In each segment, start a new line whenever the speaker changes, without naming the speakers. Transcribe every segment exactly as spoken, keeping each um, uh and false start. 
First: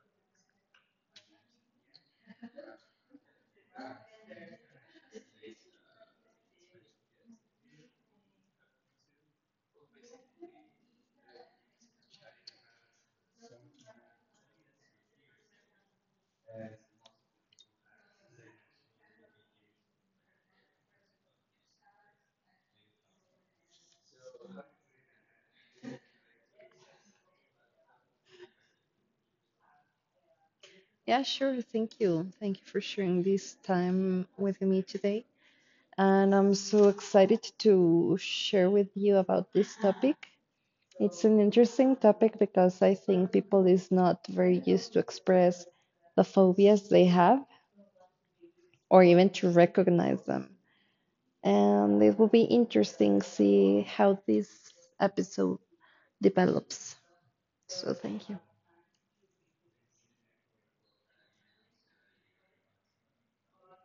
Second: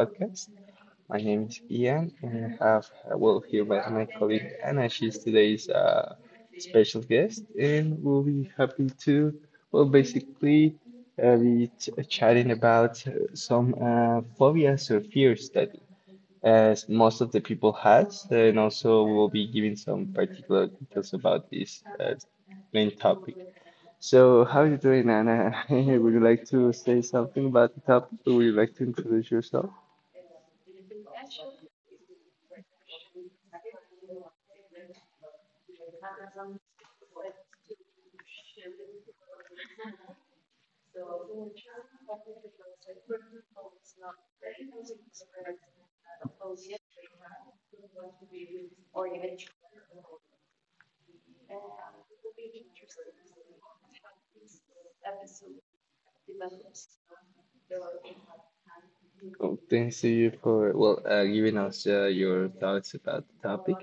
podcast. My name is Ian and I have uh, well here by my colleague Anna. She's today's uh, special guest and we'll be happy to well basically uh, be ch- chatting about uh, some uh, phobias or fears that as most of the people has, and also we'll be giving some particular details about this uh, main topic. So, how are you doing, Anna? Would you like to say something about the topic, or would you like to introduce yourself?
Yeah, sure. Thank you. Thank you for sharing this time with me today. And I'm so excited to share with you about this topic. It's an interesting topic because I think people is not very used to express the phobias they have or even to recognize them. And it will be interesting see how this episode develops. So thank you.
Cool. Thanks to you for well uh, giving us uh, your thoughts about the topic,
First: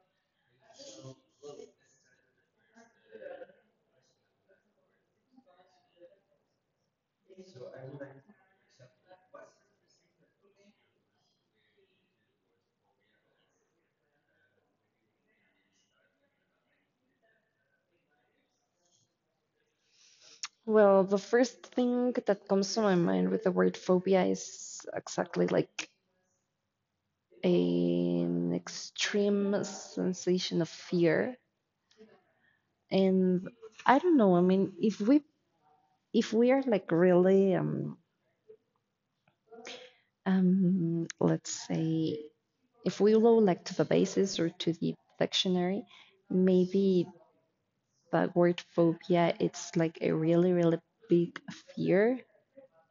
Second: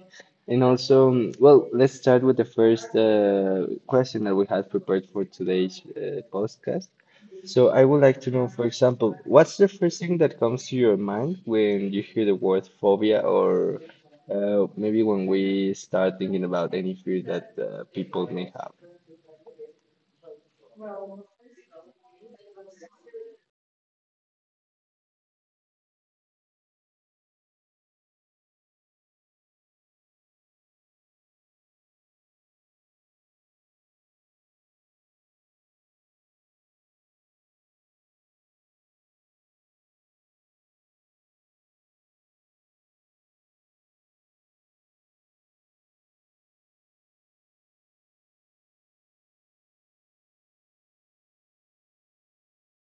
and also um, well let's start with the first uh, question that we had prepared for today's uh, podcast. So I would like to know, for example, what's the first thing that comes to your mind when you hear the word phobia, or uh, maybe when we start thinking about any fear that uh, people may have?
Well, the first thing that comes to my mind with the word phobia is exactly like an extreme sensation of fear and i don't know. I mean, if we if we are like really um um let's say if we go like to the basis or to the dictionary, maybe the word phobia, it's like a really really big fear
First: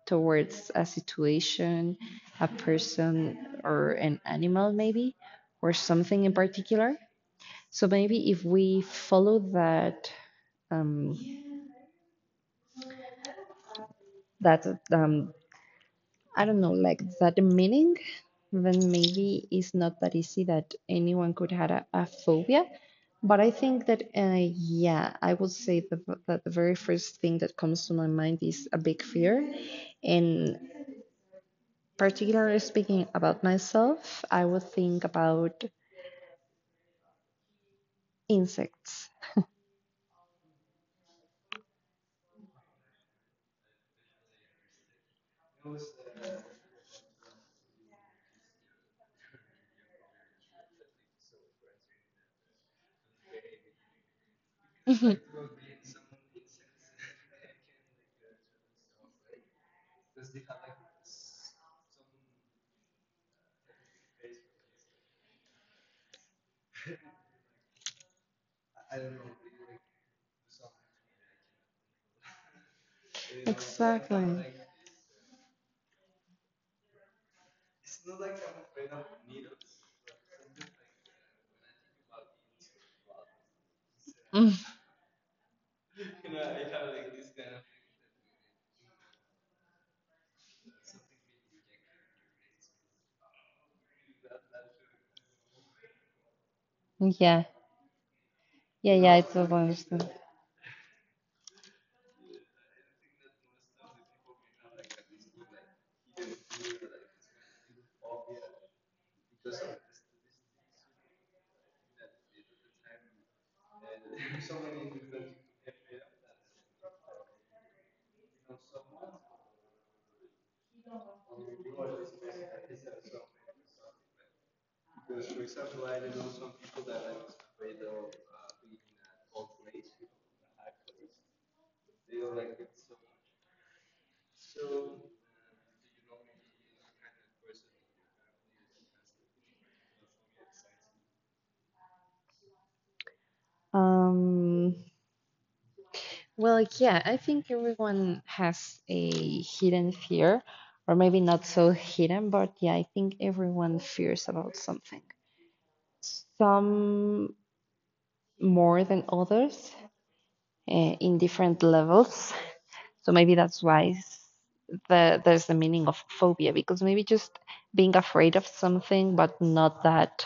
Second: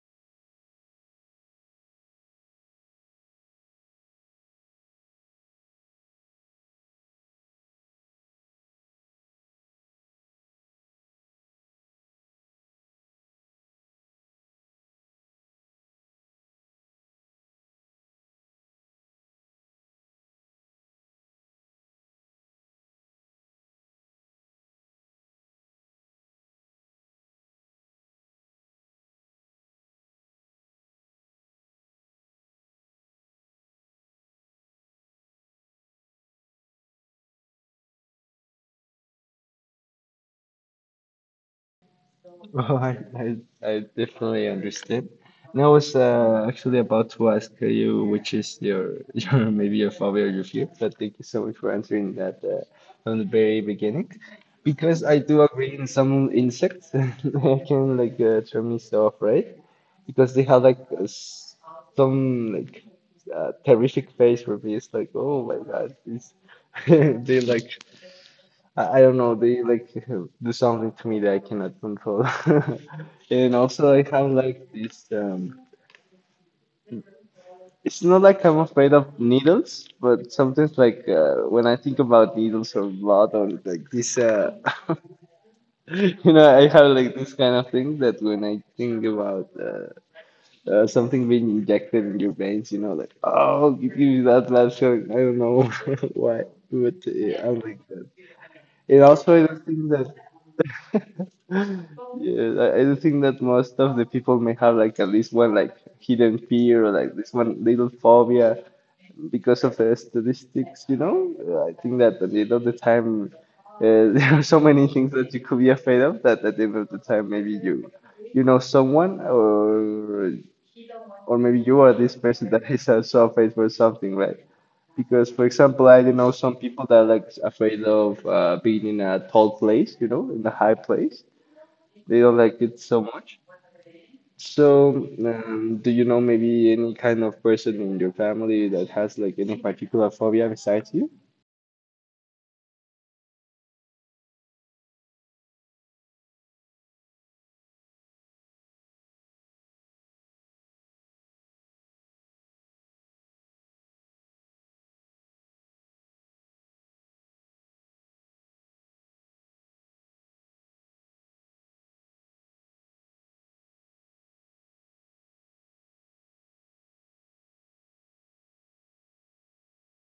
towards a situation, a person or an animal maybe, or something in particular. So maybe if we follow that, um, that, um, I don't know, like that meaning, then maybe it's not that easy that anyone could have a, a phobia. But I think that, uh, yeah, I would say that, that the very first thing that comes to my mind is a big fear. And particularly speaking about myself, I would think about insects.
Oh, I, I, I definitely understand. And I was uh, actually about to ask you which is your your maybe your phobia or your fear, but thank you so much for answering that uh, from the very beginning. Because
Mhm.
I do agree, in some insects, I can like uh, turn me so off, right? Because they have like s- some like uh, terrific face for me. It's like, oh my God, it's they like I, I don't know, they like do something to me that I cannot control. And also I
Exactly.
have like this um it's not like I'm afraid of needles, but sometimes like uh, when I think about needles or blood or like this
Mm.
uh you know, I have like this kind of thing that when I think about uh, uh, something being injected in your brains, you know, like, oh, give me that last feeling. I don't know why, but uh,
Yeah.
yeah, I'm like that.
Yeah,
And
yeah, I
also, I
totally
don't think
understand.
that, yeah, I I don't think that most of the people may have like at least one like hidden fear or like this one little phobia because of the statistics, you know. I think that at the end of the time, uh, there are so many things that you could be afraid of that at the end of the time maybe you you know someone, or or maybe you are this person that is uh, so afraid for something, right? Because, for example, I know some people that are like afraid of uh, being in a tall place, you know, in a high place. They don't like it so much. So, um, do you know maybe any kind of person in your family that has like any particular phobia besides you?
Um, well, yeah, I think everyone has a hidden fear, or maybe not so hidden, but yeah, I think everyone fears about something. Some more than others, uh, in different levels. So maybe that's why the, there's the meaning of phobia, because maybe just being afraid of something, but not that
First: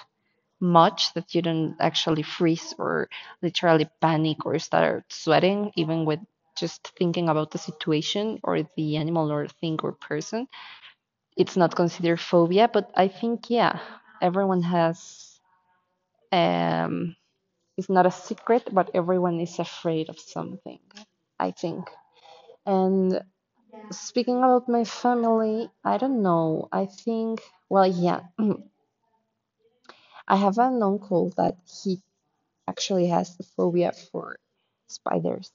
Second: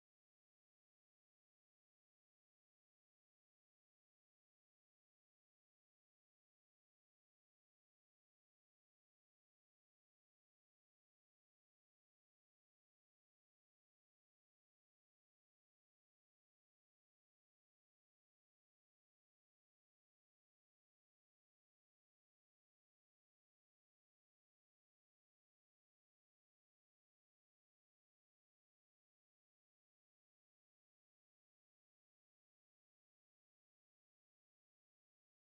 much that you don't actually freeze or literally panic or start sweating, even with just thinking about the situation or the animal or thing or person. It's not considered phobia, but I think, yeah, everyone has. Um, it's not a secret, but everyone is afraid of something, I think. And speaking about my family, I don't know. I think, well, yeah, I have an uncle that he actually has a phobia for spiders.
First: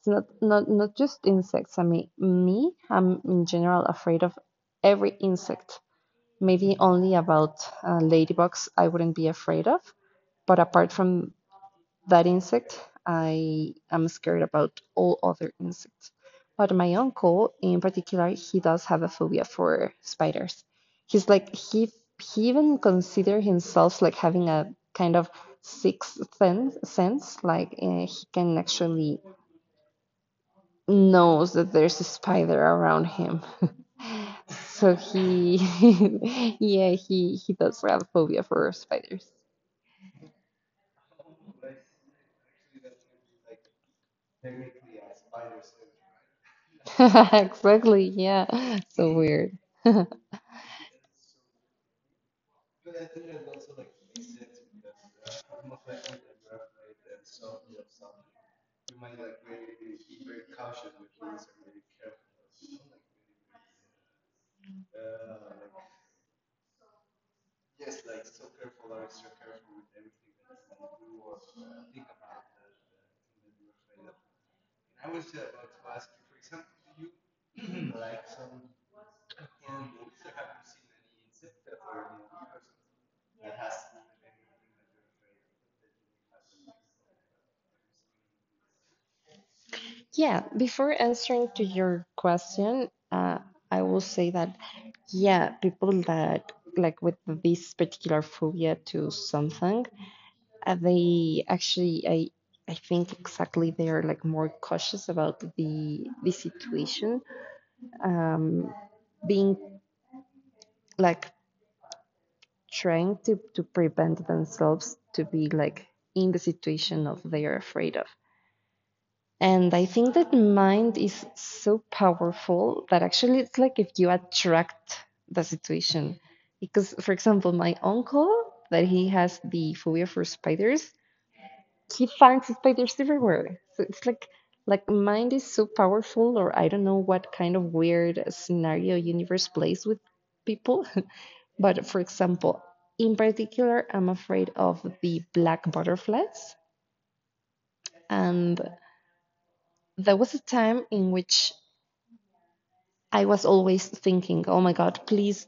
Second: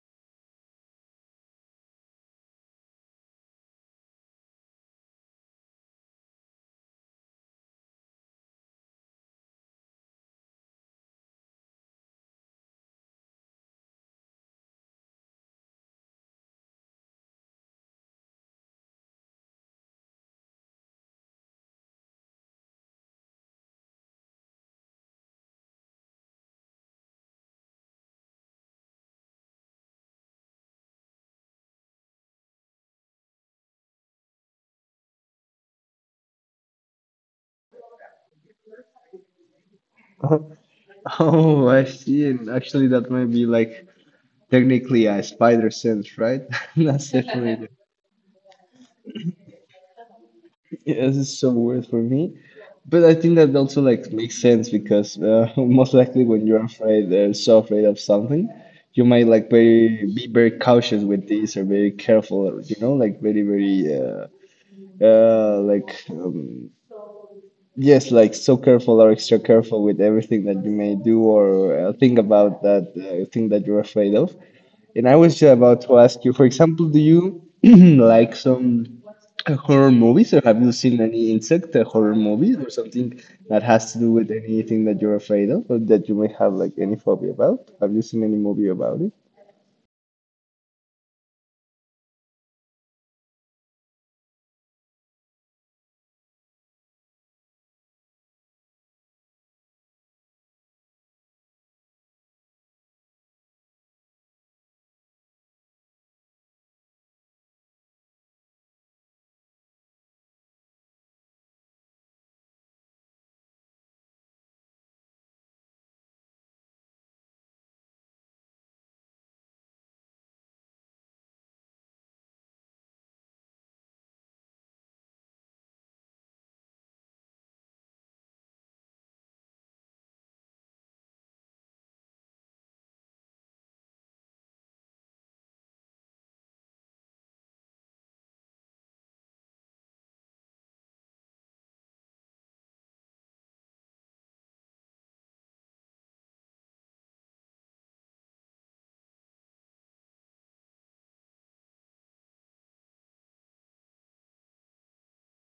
It's not not not just insects. I mean, me, I'm in general afraid of every insect. Maybe only about uh, ladybugs I wouldn't be afraid of, but apart from that insect. I am scared about all other insects. But my uncle, in particular, he does have a phobia for spiders. He's like he he even considers himself like having a kind of sixth sense, sense like uh, he can actually knows that there's a spider around him. So he, yeah, he he does have phobia for spiders.
Oh, I see. And actually, that might be like technically a spider sense, right? Not separated.
Exactly, yeah. So weird.
Yeah, this is so weird for me. But I think that also like makes sense because uh, most likely when you're afraid, uh, so afraid of something, you might like very be very cautious with this or very careful, you know, like very very uh, uh like um, yes, like so careful or extra careful with everything that you may do or uh, think about that uh, thing that you're afraid of. And I was about to ask you, for example, do you like some uh, horror movies, or have you seen any insect uh, horror movies, or something that has to do with anything that you're afraid of, or that you may have like any phobia about? Have you seen any movie about it?
Yeah, before answering to your question, uh, I will say that, yeah, people that like with this particular phobia to something, uh, they actually, I, I think exactly they are like more cautious about the the situation, um, being like trying to to prevent themselves to be like in the situation of they are afraid of. And I think that mind is so powerful that actually it's like if you attract the situation. Because, for example, my uncle, that he has the phobia for spiders, he finds spiders everywhere. So it's like, like mind is so powerful, or I don't know what kind of weird scenario universe plays with people. But for example, in particular, I'm afraid of the black butterflies. And there was a time in which I was always thinking, oh my God, please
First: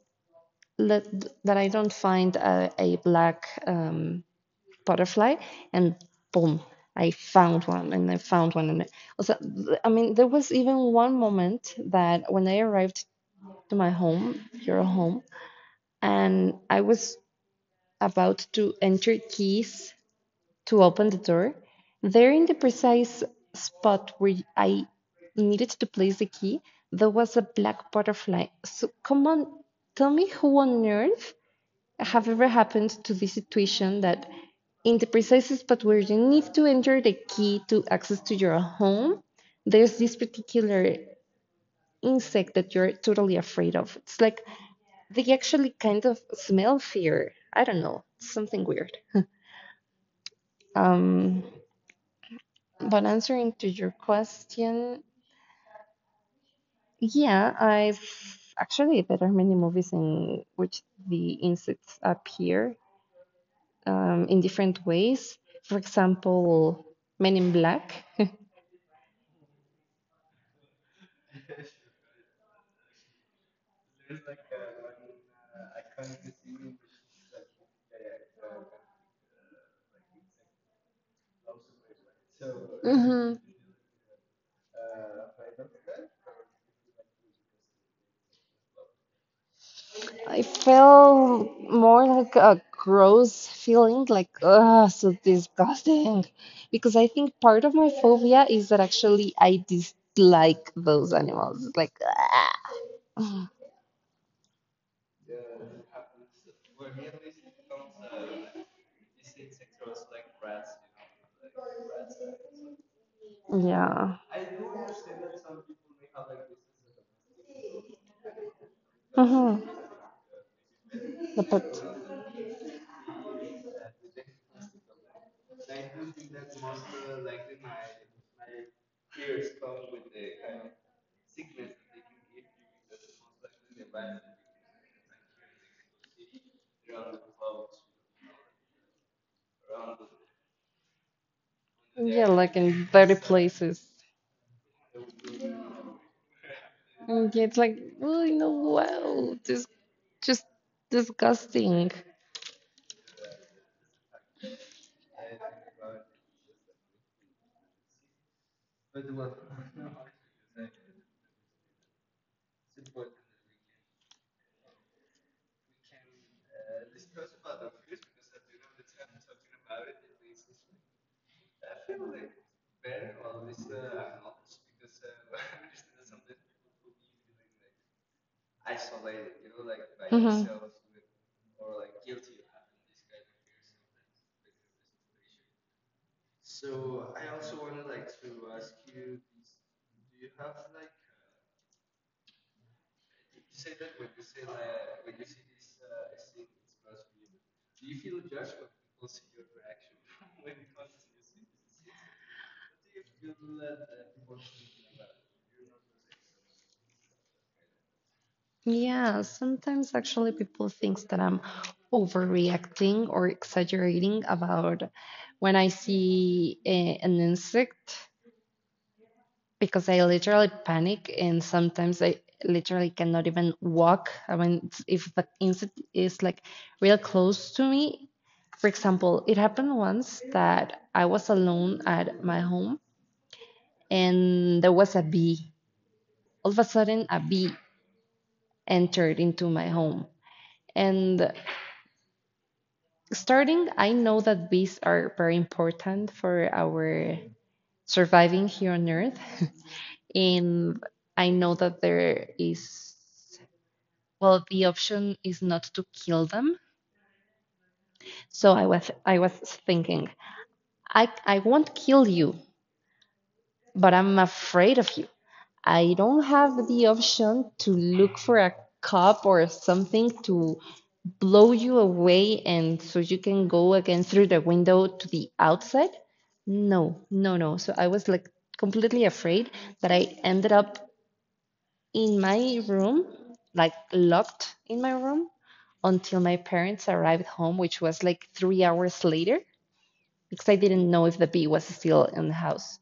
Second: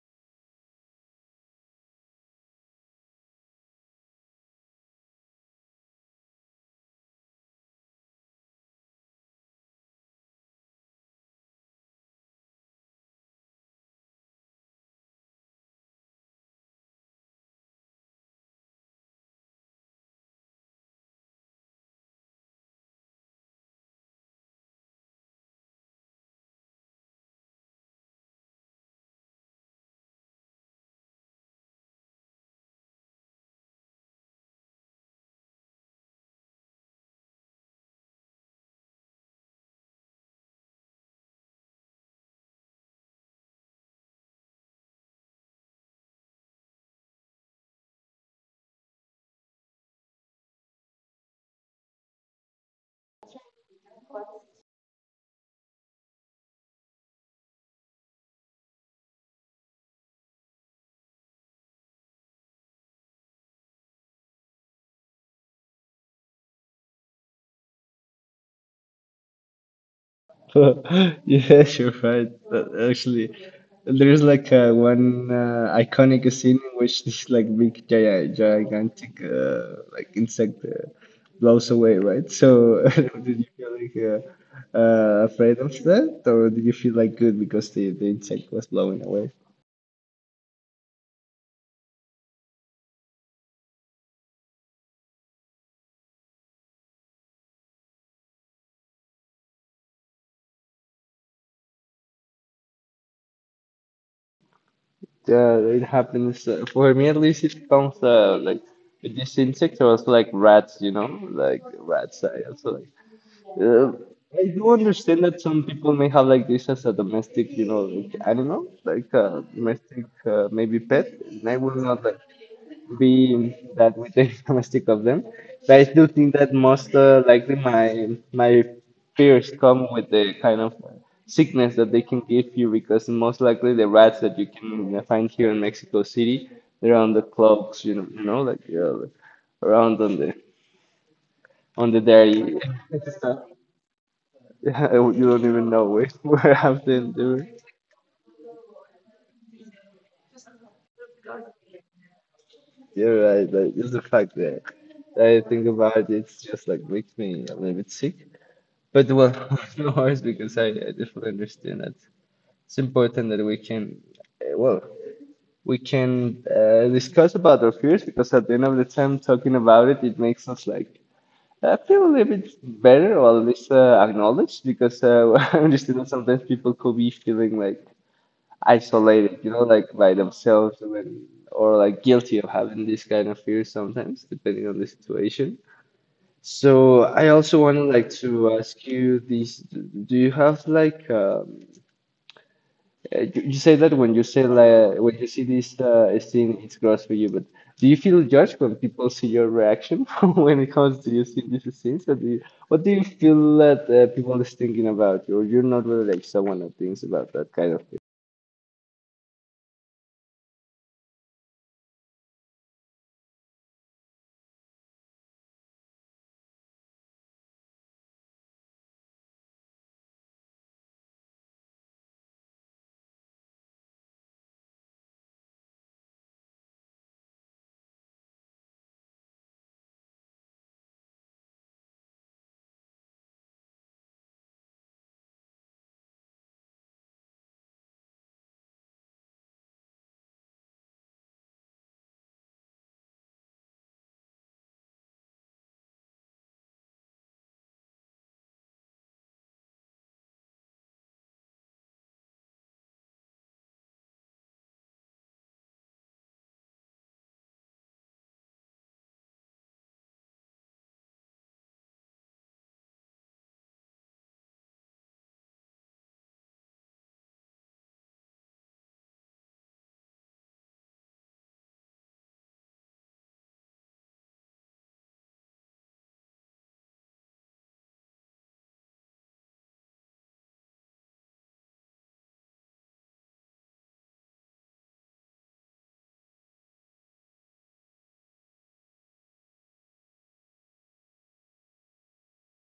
let, that I don't find a, a black um, butterfly. And boom, I found one and I found one. And also, I mean, there was even one moment that when I arrived to my home, your home, and I was about to enter keys to open the door. There, in the precise spot where I needed to place the key, there was a black butterfly. So, come on, tell me who on earth have ever happened to this situation that in the precise spot where you need to enter the key to access to your home, there's this particular insect that you're totally afraid of. It's like they actually kind of smell fear. I don't know, something weird. Um, But answering to your question, yeah, I've actually there are many movies in which the insects appear um, in different ways. For example, Men in Black.
Yes, you're right. Uh, Actually, there is like uh, one uh, iconic scene in which this like big gi- gigantic uh, like insect uh, blows away, right? So
hmm
did you feel like uh, uh, afraid of that, or did you feel like good because the, the insect was blowing away?
I felt more like a gross feeling, like, ugh, so disgusting. Because I think part of my phobia is that actually I dislike those animals. Like, ah.
Yeah, it happens. Uh, for me, at least, it comes uh, like with this insect was like rats, you know, like rats. I also like Uh,
Yeah.
I do understand that some people may have like this as a domestic, you know, like animal, like a
Uh-huh.
domestic uh, maybe pet, and
But
I will
that,
not like be that with the domestic of them. But I do think that most uh, likely my my fears come with the kind of sickness that they can give you, because most likely the rats that you can find here in Mexico City, they're on the clothes, you know, you know, like uh, around on the on the
yeah, like
dairy.
in dirty places.
Yeah, you don't even know where, where I've been
And
doing.
it's like, oh, no, wow, this just disgusting.
You're right. Like just the fact that I think about it, it's just like makes me a little bit sick. But well, no worries because I, I definitely understand that it's important that we can, uh, well, we can uh, discuss about our fears, because at the end of the time, talking about it, it makes us like uh, feel a little bit better, or at least uh, acknowledged, because uh, I understand that sometimes people could be feeling like isolated, you know, like by
Mhm.
themselves, and or like guilty of having this kind of fear sometimes, depending on the situation. So I also want to like to ask you this, do you have like um, uh, you you say that when you say like when you see this uh, scene, it's gross for you, but do you feel judged when people see your reaction when it comes to you seeing these scenes? Or do you, what do you feel that uh, people is thinking about you, or you're not really like someone that thinks about that kind of
Yeah, sometimes actually people thinks that I'm overreacting or exaggerating about when I see a, an insect because I literally panic and sometimes I literally cannot even walk. I mean, if the insect is like real close to me, for example, it happened once that I was alone at my home and there was a bee. All of a sudden, a bee entered into my home. And starting, I know that bees are very important for our surviving here on Earth. And I know that there is well, the option is not to kill them. So I was I was thinking, I I won't kill you, but I'm afraid of you. I don't have the option to look for a cup or something to blow you away and so you can go again through the window to the outside. No, no, no. So I was like completely afraid that I ended up in my room, like locked in my room until my parents arrived home, which was like three hours later because I didn't know if the bee was still in the house.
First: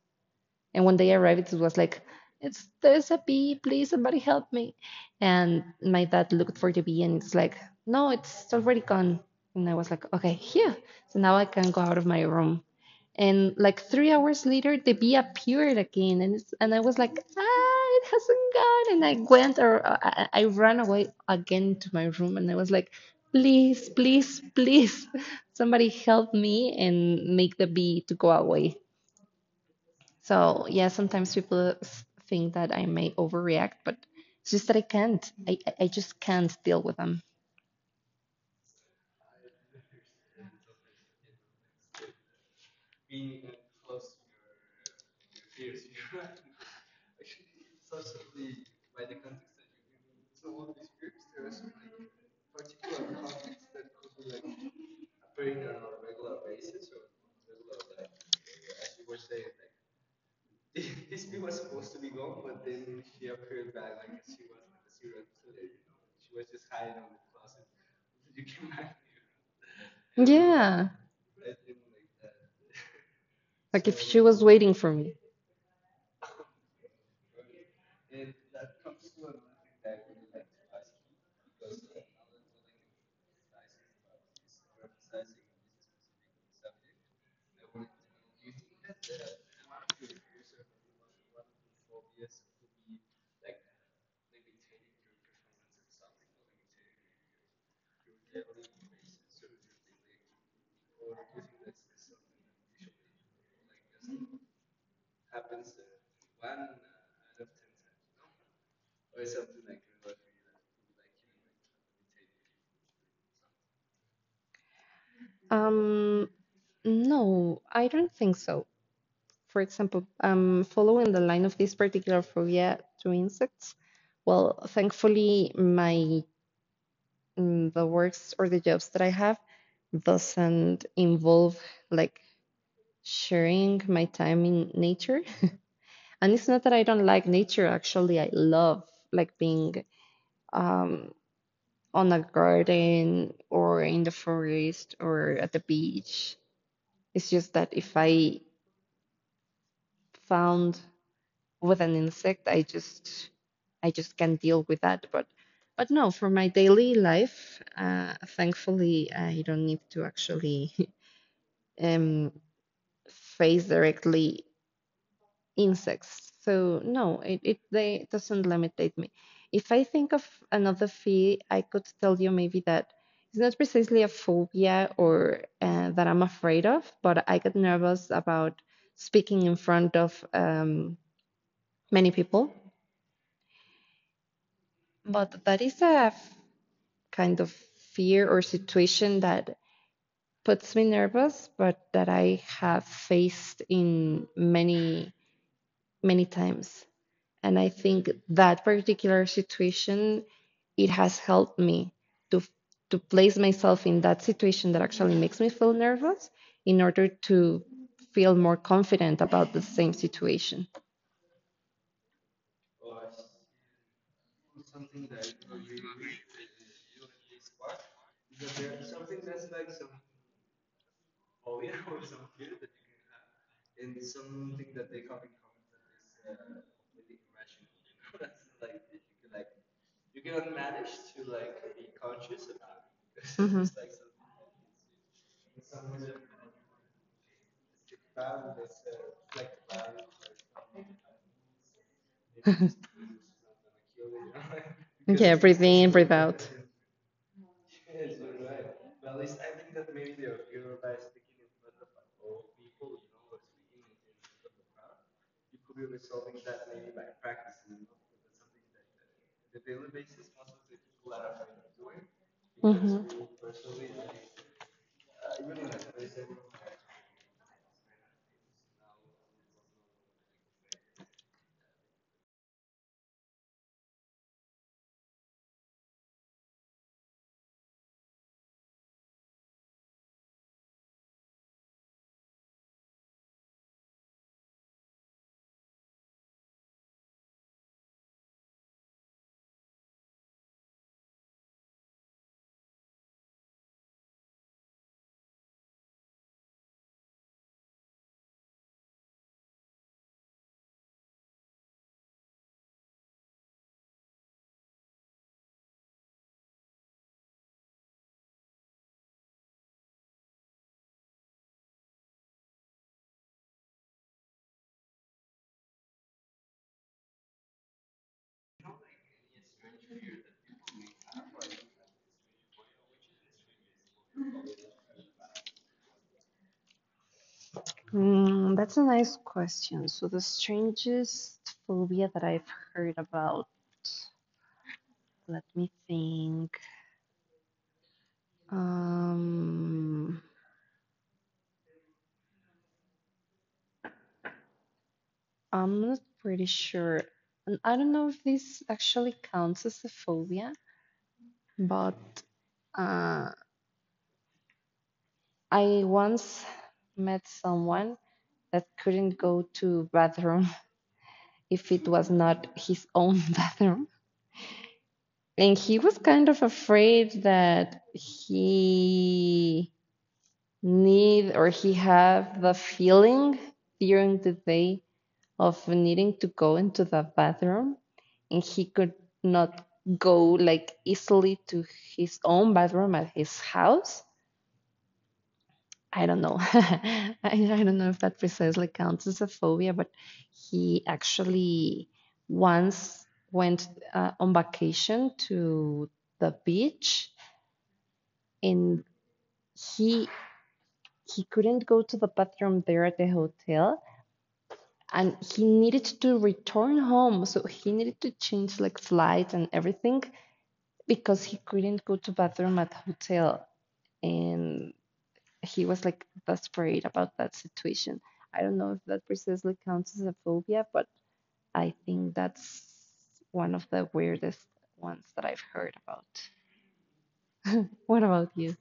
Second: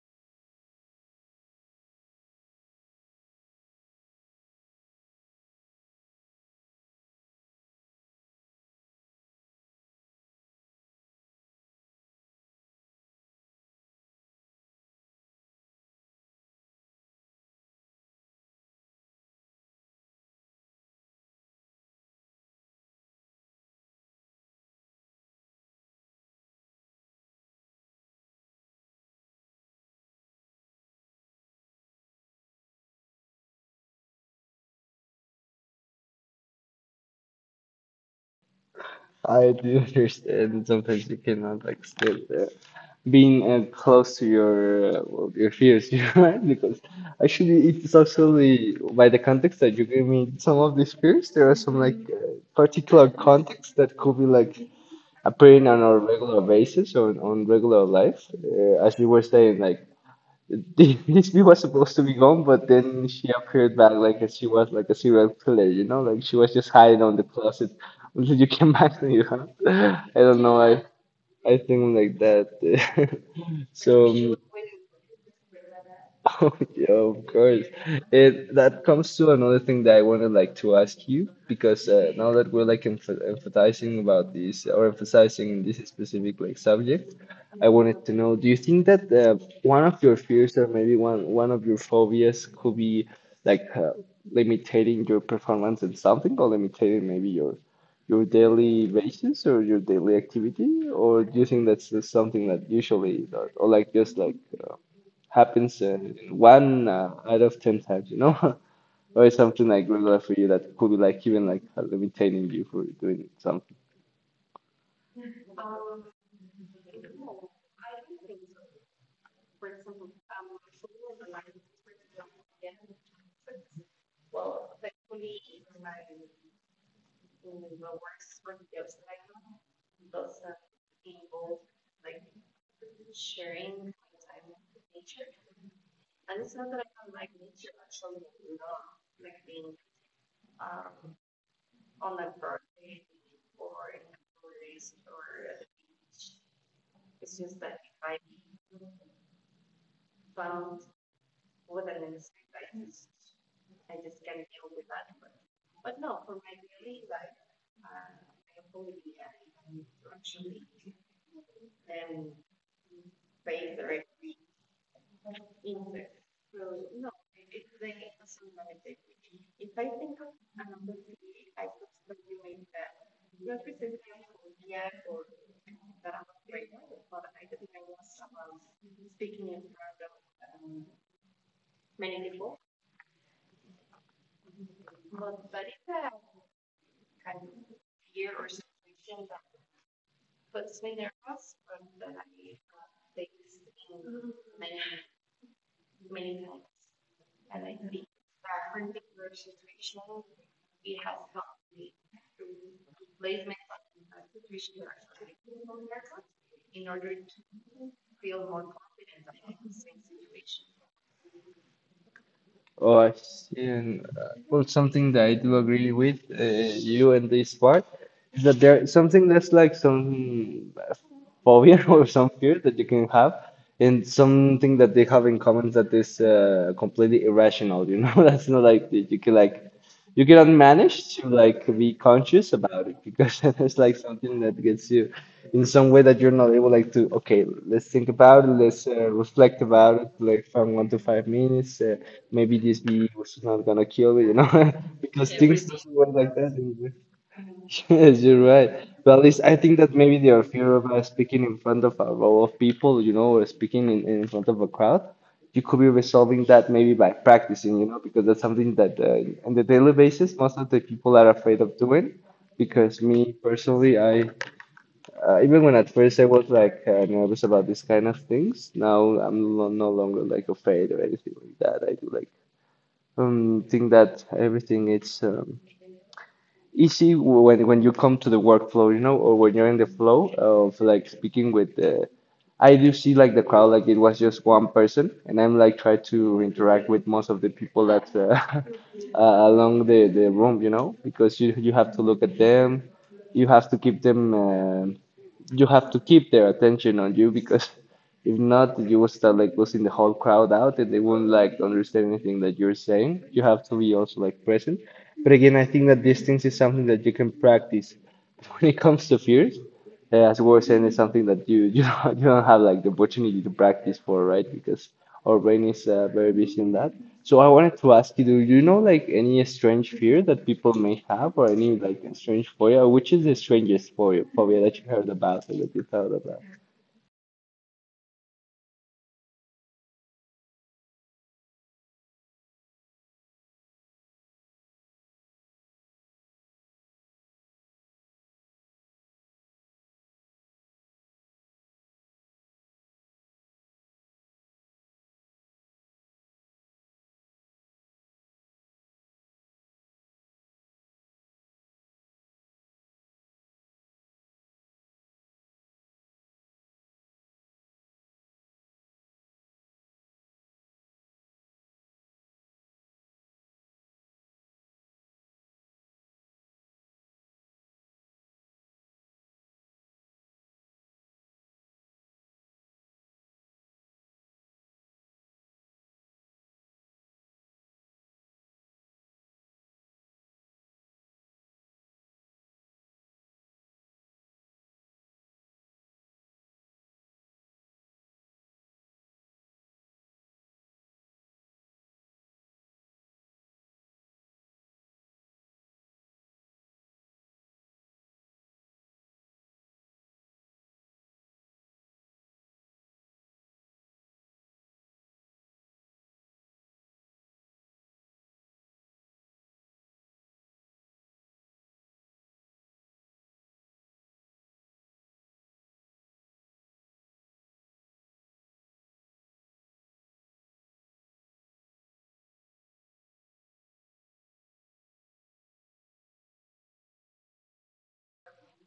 And when they arrived, it was like, it's there's a bee, please somebody help me. And my dad looked for the bee and it's like, no, it's already gone. And I was like, okay, here. So now I can go out of my room. And like three hours later, the bee appeared again, and it's, and I was like, ah, it hasn't gone. And I went or uh, I, I ran away again to my room, and I was like, please, please, please, somebody help me and make the bee to go away. So yeah, sometimes people s- think that I may overreact, but it's just that I can't. I I I just can't deal with them.
I do understand that sometimes you cannot like stand there, being uh, close to your uh, well, your fears, you know, right? Because actually it's actually by the context that you gave me some of these fears, there are some like uh, particular contexts that could be like appearing on a regular basis or on regular life, uh, as you were saying, like this view was supposed to be gone, but then she appeared back like as she was like a serial killer, you know, like she was just hiding on the closet until you came back to you. Huh? I don't know. I
Yeah,
I think like that.
like if
So,
she
um,
was waiting for me.
oh, yeah, of course. It that comes to another thing that I wanted like to ask you, because uh, now that we're like emph emphasizing about this or emphasizing this specific like subject, I wanted to know, do you think that uh, one of your fears or maybe one one of your phobias could be like uh, limiting your performance in something, or limiting maybe your your daily basis or your daily activity, or do you think that's just something that usually or, or like just like happens uh, one uh, out of ten times, you know, or is something like regular for you that could be like even like uh, limiting you for doing something?
Um, no, I don't think so. For example, um, following the line of this particular phobia to insects. Well, thankfully, my mm, the works or the jobs that I have doesn't involve like sharing my time in nature. And it's not that I don't like nature, actually, I love like being um on a garden or in the forest or at the beach. It's just that if I found with an insect, I just I just can't deal with that. But but no, for my daily life, uh, thankfully, I don't need to actually um face directly insects. So no, it, it they it doesn't limitate me. If I think of another fear, I could tell you maybe that it's not precisely a phobia or uh, that I'm afraid of, but I get nervous about speaking in front of um, many people. But that is a f- kind of fear or situation that puts me nervous, but that I have faced in many many times. And I think that particular situation, it has helped me to to place myself in that situation that actually makes me feel nervous in order to feel more confident about the same situation.
Oh, I see. And uh, well, something that I do agree with uh, you in this part is that there something that's like some uh, phobia or some fear that you can have, and something that they have in common that is uh, completely irrational. You know, that's not like that you can like you cannot manage to like be conscious about it because
Mhm.
there's like something that gets you in some way that you're not able like to okay let's think about it, let's uh, reflect about it like from one to five minutes. Uh, maybe this bee was not gonna kill me, you know, because
Yeah,
things
breathe
doesn't
in,
work
breathe
like that.
out.
Yes, you're right. But at least I think that maybe their fear of uh, speaking in front of a row of people, you know, or speaking in, in front of a crowd, you could be resolving that maybe by practicing, you know, because that's something that uh, on the daily basis, most of the people are afraid of doing. Because
Mhm.
me personally, I uh, even when at first I was like uh, nervous about these kind of things, now I'm lo- no longer like afraid or anything like that. I do like um think that everything is, um, easy when when you come to the workflow, you know, or when you're in the flow of like speaking with the. I do see like the crowd, like it was just one person, and I'm like try to interact with most of the people that's uh, uh, along the the room, you know, because you you have to look at them, you have to keep them, uh, you have to keep their attention on you because if not, you will start like losing the whole crowd out and they won't like understand anything that you're saying. You have to be also like present. But again, I think that distance is something that you can practice. When it comes to fears, uh, as we were saying, it's something that you you don't, you don't have like the opportunity to practice for, right? Because our brain is uh, very busy in that. So I wanted to ask you, do you know like any strange fear that people may have, or any like strange phobia? Which is the strangest phobia phobia that you heard about or that you thought about?
Mm, that's a nice question. So the strangest phobia that I've heard about, let me think. Um, I'm not pretty sure. And I don't know if this actually counts as a phobia, but Uh, I once met someone that couldn't go to bathroom if it was not his own bathroom. And he was kind of afraid that he need or he have the feeling during the day of needing to go into the bathroom and he could not go like easily to his own bathroom at his house. I don't know. I, I don't know if that precisely counts as a phobia, but he actually once went uh, on vacation to the beach and he he couldn't go to the bathroom there at the hotel and he needed to return home, so he needed to change like flight and everything because he couldn't go to bathroom at hotel and he was like desperate about that situation. I don't know if that precisely counts as a phobia, but I think that's one of the weirdest ones that I've heard about. What about you?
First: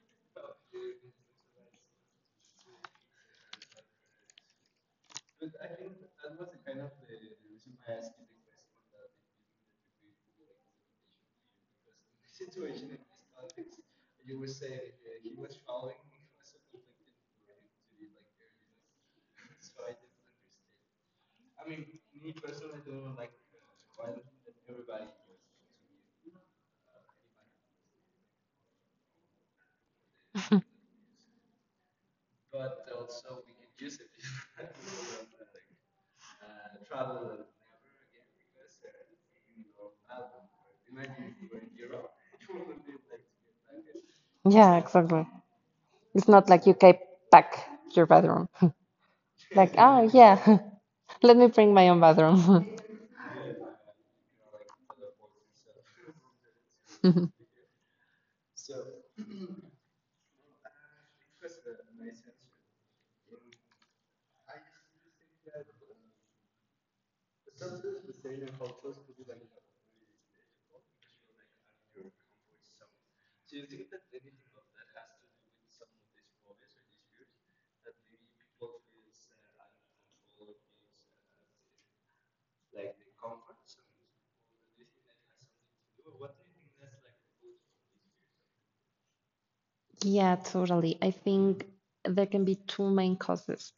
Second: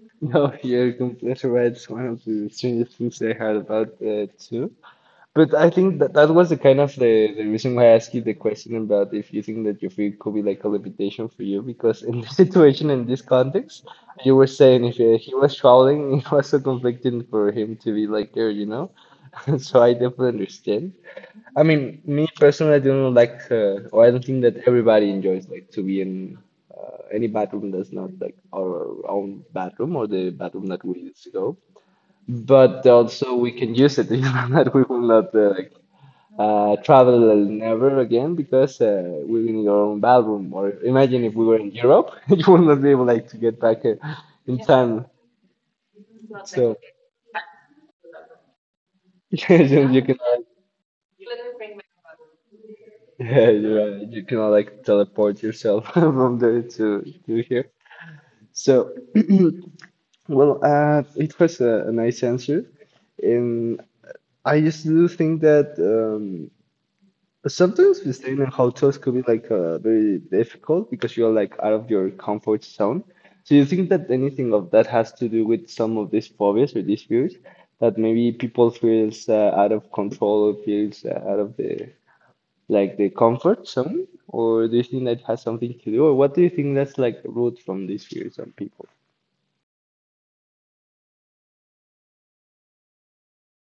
No, you're completely right. It's one of the strangest things I heard about uh, too. But I think that that was the kind of the, the reason why I asked you the question about if you think that your fear could be like a limitation for you, because in this situation, in this context, you were saying if uh, he was traveling, it was so conflicting for him to be like there, you know? So I definitely understand. I mean, me personally, I don't like, uh, or I don't think that everybody enjoys like to be in uh, any bathroom that's not like our own bathroom or the bathroom that we used to go. But also, we can use it, you know, that we will not uh, like uh, travel never again because uh, we're in our own bathroom. Or imagine if we were in Europe, you would not be able like to get back uh, in
Yeah,
time.
exactly. It's not like you
So
keep pack your bathroom. Like,
you
oh
can
yeah, let me bring my own bathroom.
Yeah, you're right. You cannot like teleport yourself from there to to here. So, well, uh, it was a, a nice answer, and I just do think that um, sometimes we staying in hotels could be like uh, very difficult because you're like out of your comfort zone. So, you think that anything of that has to do with some of these phobias or these fears that maybe people feels uh, out of control, feels uh, out of the like the comfort zone, or do you think that has something to do, or what do you think that's like root from these fears on people?
Yeah, totally. I think there can be two main causes.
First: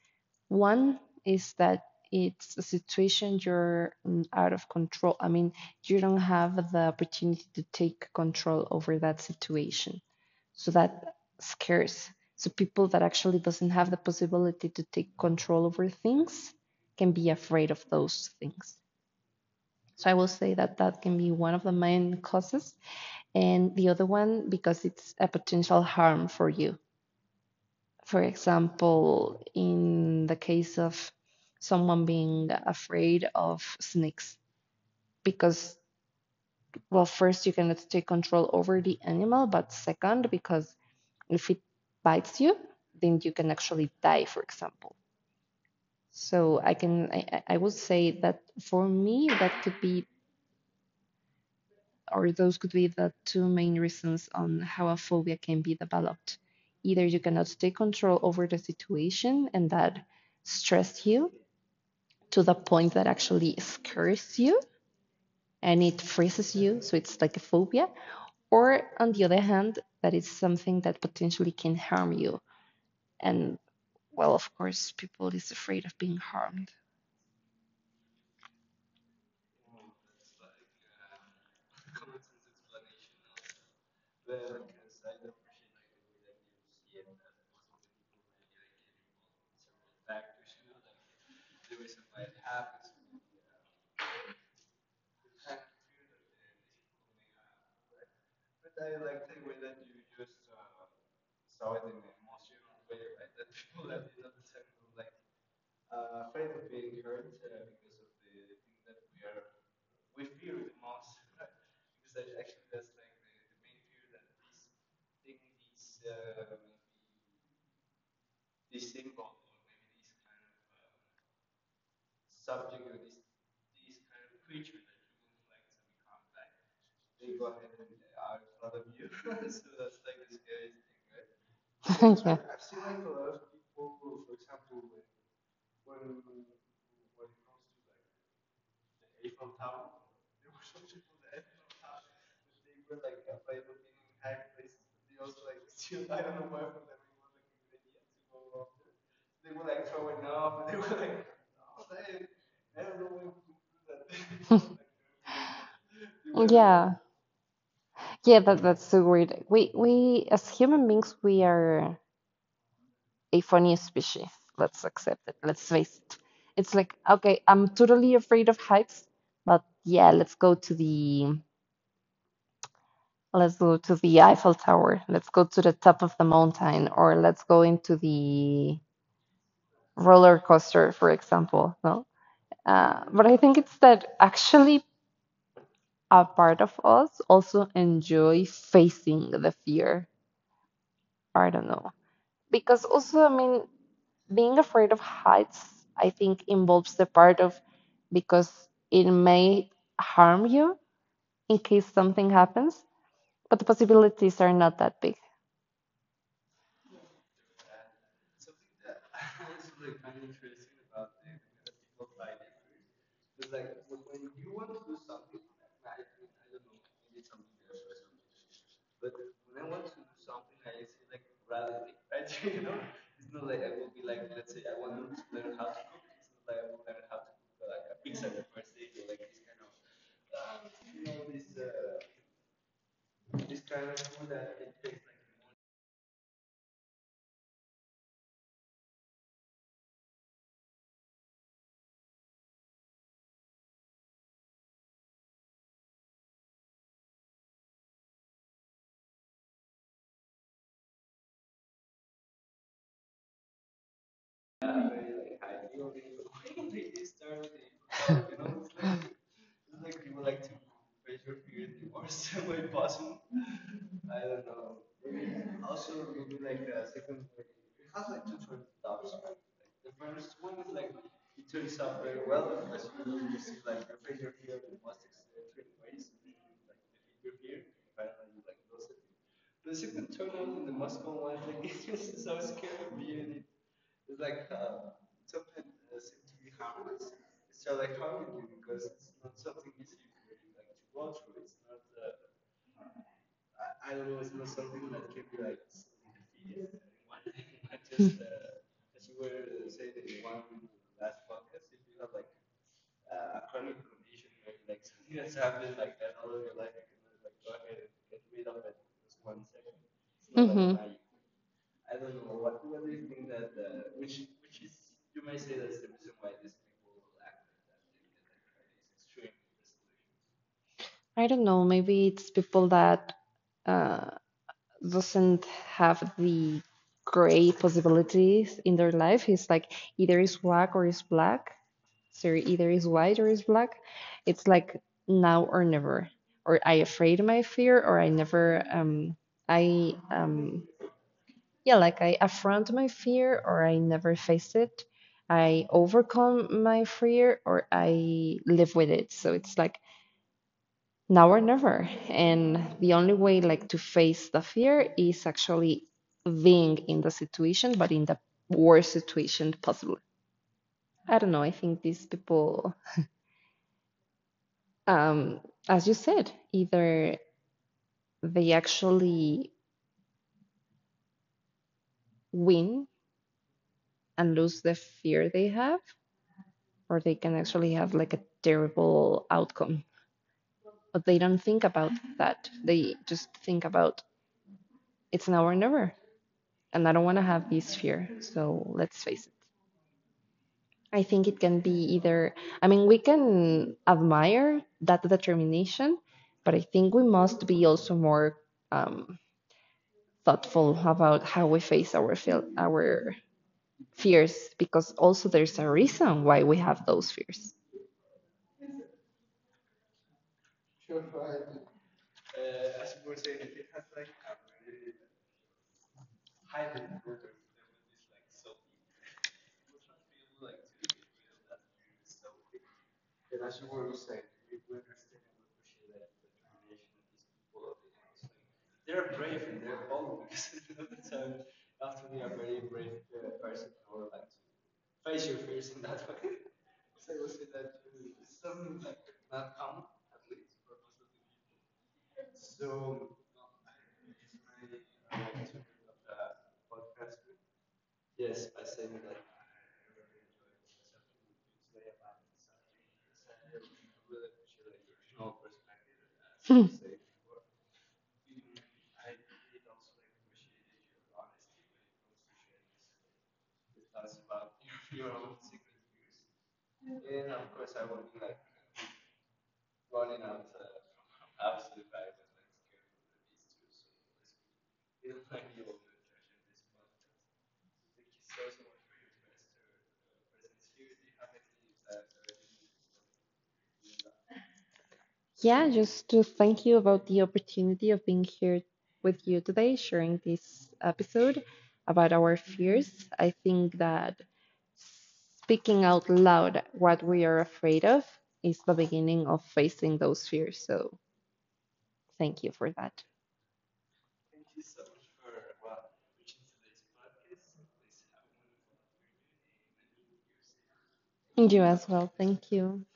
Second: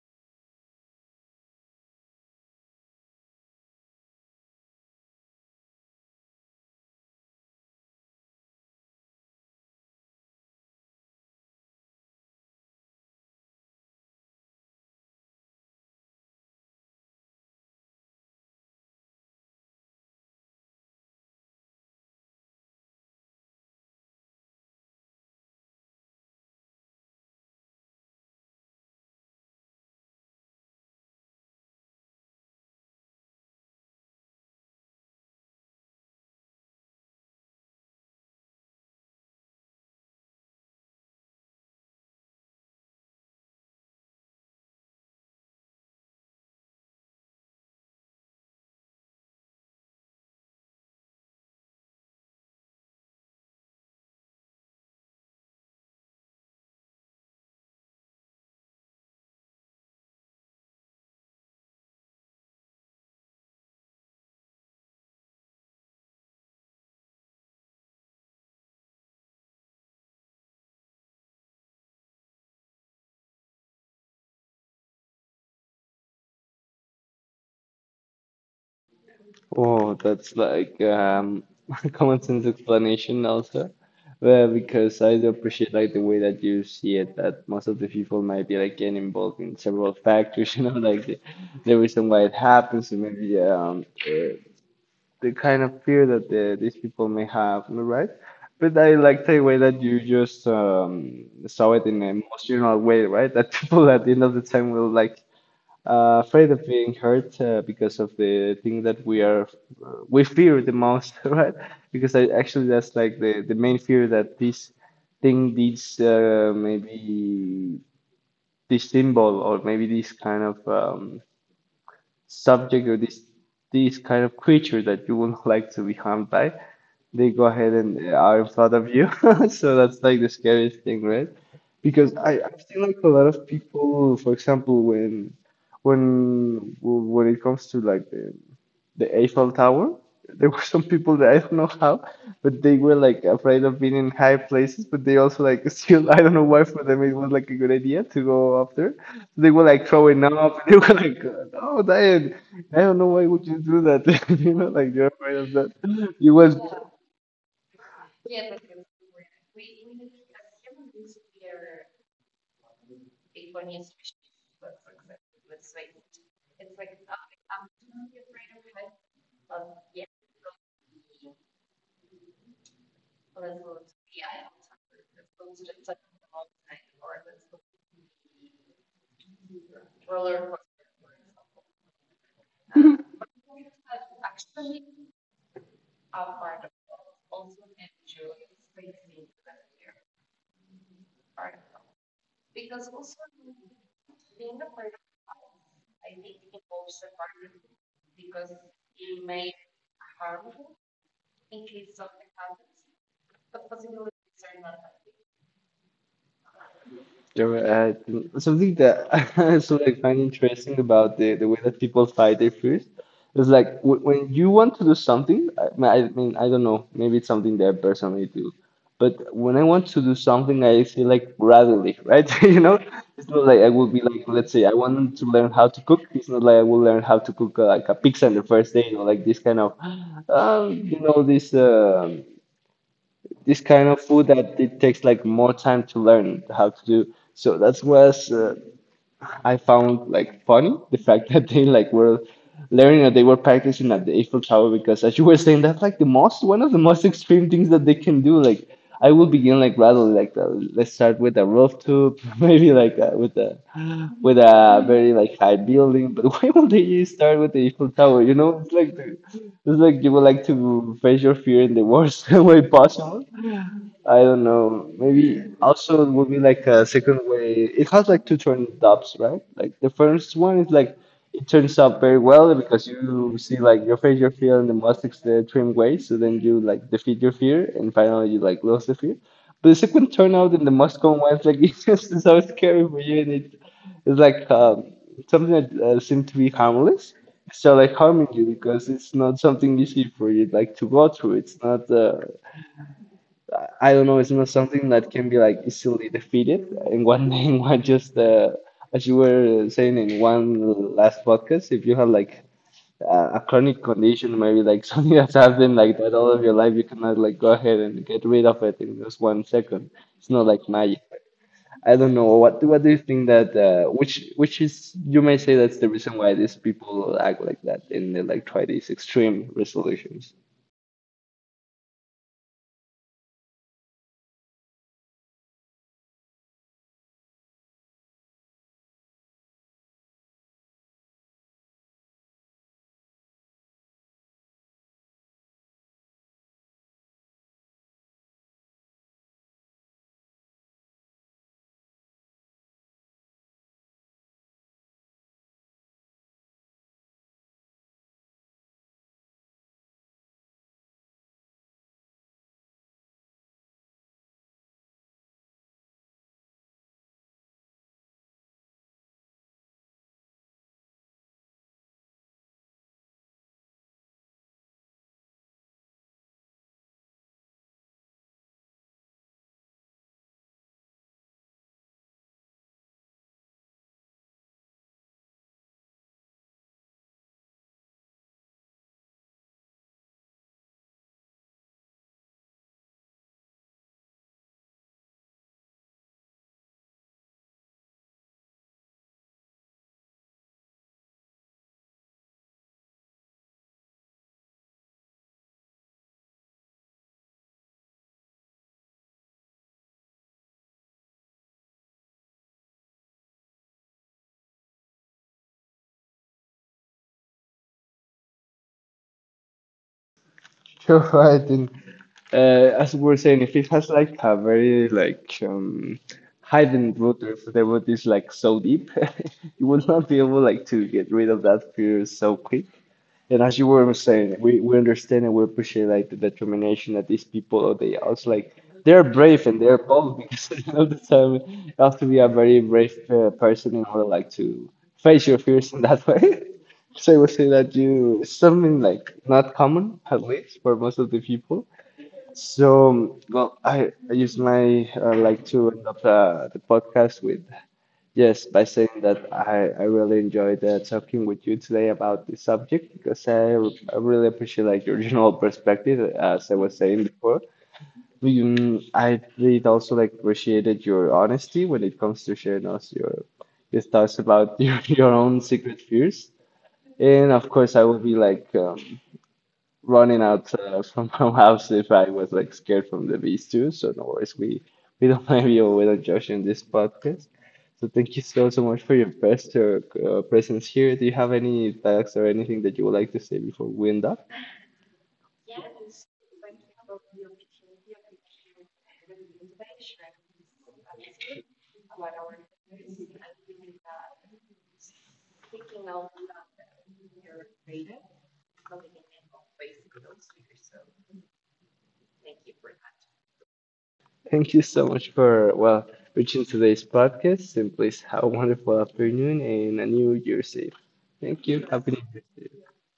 One is that it's a situation you're mm, out of control. I mean, you don't have the opportunity to take control over that situation. So that scares. So people that actually doesn't have the possibility to take control over things can be afraid of those things. So I will say that that can be one of the main causes, and the other one because it's a potential harm for you. For example, in the case of someone being afraid of snakes, because, well, first, you cannot take control over the animal, but second, because if it bites you, then you can actually die, for example. So I can, I, I would say that for me, that could be, or those could be the two main reasons on how a phobia can be developed. Either you cannot take control over the situation and that stressed you, to the point that actually scares you and it freezes you, so it's like a phobia, or on the other hand, that it's something that potentially can harm you. And well, of course, people is afraid of being harmed.
Oh, that's like um common sense explanation also. Well, because I do appreciate like the way that you see it, that most of the people might be like getting involved in several factors, you know, like the, the reason why it happens, and maybe um uh, the kind of fear that the, these people may have, am I right? But I like the way that you just um, saw it in an emotional way, right? That people at the end of the time will like uh, afraid of being hurt uh, because of the thing that we are uh, we fear the most, right? Because I, actually that's like the, the main fear that this thing, this uh, maybe this symbol or maybe this kind of um, subject or this these kind of creature that you would not like to be harmed by, they go ahead and uh, are in front of you. So that's like the scariest thing, right?
yeah,
Because
I've
I, I've
seen
seen like
like
a
a
lot
lot of
of
people
people,
who,
for
for
example,
example,
when when when it comes to like the the Eiffel Tower. There were some people that I don't know how, but they were like afraid of being in high places, but they also like still I don't know why for them it was like a good idea to go up there, so they were like throwing up. They were like, "Oh, Diane, I don't know why would you do that." You know, like you're afraid of that. You
when-
was
Yeah, yeah, that, that's so weird. We we as human beings we are aphonia species. Let's accept it. Let's face it. It's like, okay, I'm totally afraid of heights, but yeah, let's go to the let's go to the Eiffel Tower. Let's go to the top of the mountain, or let's go into the roller coaster, for example. No, uh, but I think it's that actually a part of us also enjoy facing the fear. I don't know because also, I mean, being afraid of heights, I think, involves the part of because it may harm you in case something happens, but the possibilities are not that big.
there were, uh, something that I sort of find interesting about the, the way that people fight their fears is like w when you want to do something, I, I mean, I don't know, maybe it's something that I personally do, but when I want to do something, I feel like gradually, right? You know, it's not like I would be like, let's say, I want to learn how to cook. It's not like I will learn how to cook uh, like a pizza on the first day, you know, like this kind of, um, you know, this. um this kind of food that it takes like more time to learn how to do. So that was uh, I found like funny the fact that they like were learning and they were practicing at the Eiffel Tower because as you were saying that's like the most one of the most extreme things that they can do. Like I will begin like rather like uh, let's start with a rooftop, maybe like uh, with a with a very like high building. But why would they start with the Eiffel Tower? You know, it's like the, it's like you would like to face your fear in the worst way possible. I don't know. Maybe also it would be like a second way. It has like two turn ups, right? Like the first one is like it turns out very well because you see like your face, your fear, and the most the trim way. So then you like defeat your fear, and finally you like lose the fear. But the second turnout in the most common one is like it's just so scary for you, and it, it's like um, something that uh, seems to be harmless. So like harming you because it's not something easy for you like to go through. It's not uh, I don't know, it's not something that can be like easily defeated. And one in one just uh, as you were saying in one last podcast, if you have like a a chronic condition, maybe like something that's happened like that all of your life, you cannot like go ahead and get rid of it in just one second. It's not like
Hmm.
magic. I don't know what what do you think that uh, which which is you may say that's the reason why these people act like that and they like try these extreme resolutions.
I don't know. Maybe it's people that uh, doesn't have the gray possibilities in their life. It's like either it's white or it's black. So either is white or is black. It's like now or never, or I afraid my fear, or I never um I um yeah like I affront my fear, or I never face it. I overcome my fear, or I live with it. So it's like now or never, and the only way like to face the fear is actually being in the situation, but in the worst situation possible. I don't know. I think these people um, as you said, either they actually win and lose the fear they have, or they can actually have like a terrible outcome. But they don't think about that. They just think about it's now or never. And I don't want to have this fear. So let's face it. I think it can be either, I mean, we can admire that determination, but I think we must be also more um, thoughtful about how we face our, feel, our fears because also there's a reason why we have those fears.
You're right. And uh, as we were saying, if it has like a very like um, hidden root, if the root is like so deep, you would not be able like to get rid of that fear so quick. And as you were saying, we, we understand and we appreciate like the determination that these people, oh, they are also like they're brave and they're bold because at the end of the time you have to be a very brave uh, person in order like to face your fears in that way. So I would say that you it's something like not common at least for most of the people. So um, well, I, I use my uh, like to end up uh, the podcast with yes, by saying that I, I really enjoyed uh, talking with you today about this subject because I, I really appreciate like your general perspective, as I
Hmm.
was saying before. Mm, I did also like appreciated your honesty when it comes to sharing us your your thoughts about your, your own secret fears. And of course, I will be like um, running out uh, from my house if I was like scared from the beast too. So no worries, we we don't blame you, we don't judge you in this podcast. So thank you so so much for your best uh, uh, presence here. Do you have any facts or anything that you would like to say before we end up?
Yeah, just to thank you about the opportunity of being here with you today, sharing this episode about our fears. I think that speaking out loud what we are afraid of is the beginning of facing those fears. So thank you for that.
Thank you so much for well reaching today's podcast. And please have a wonderful afternoon and a New Year's Eve. Thank
And you
you. Happy
as
New
well.
Year's
Thank
Eve.
you.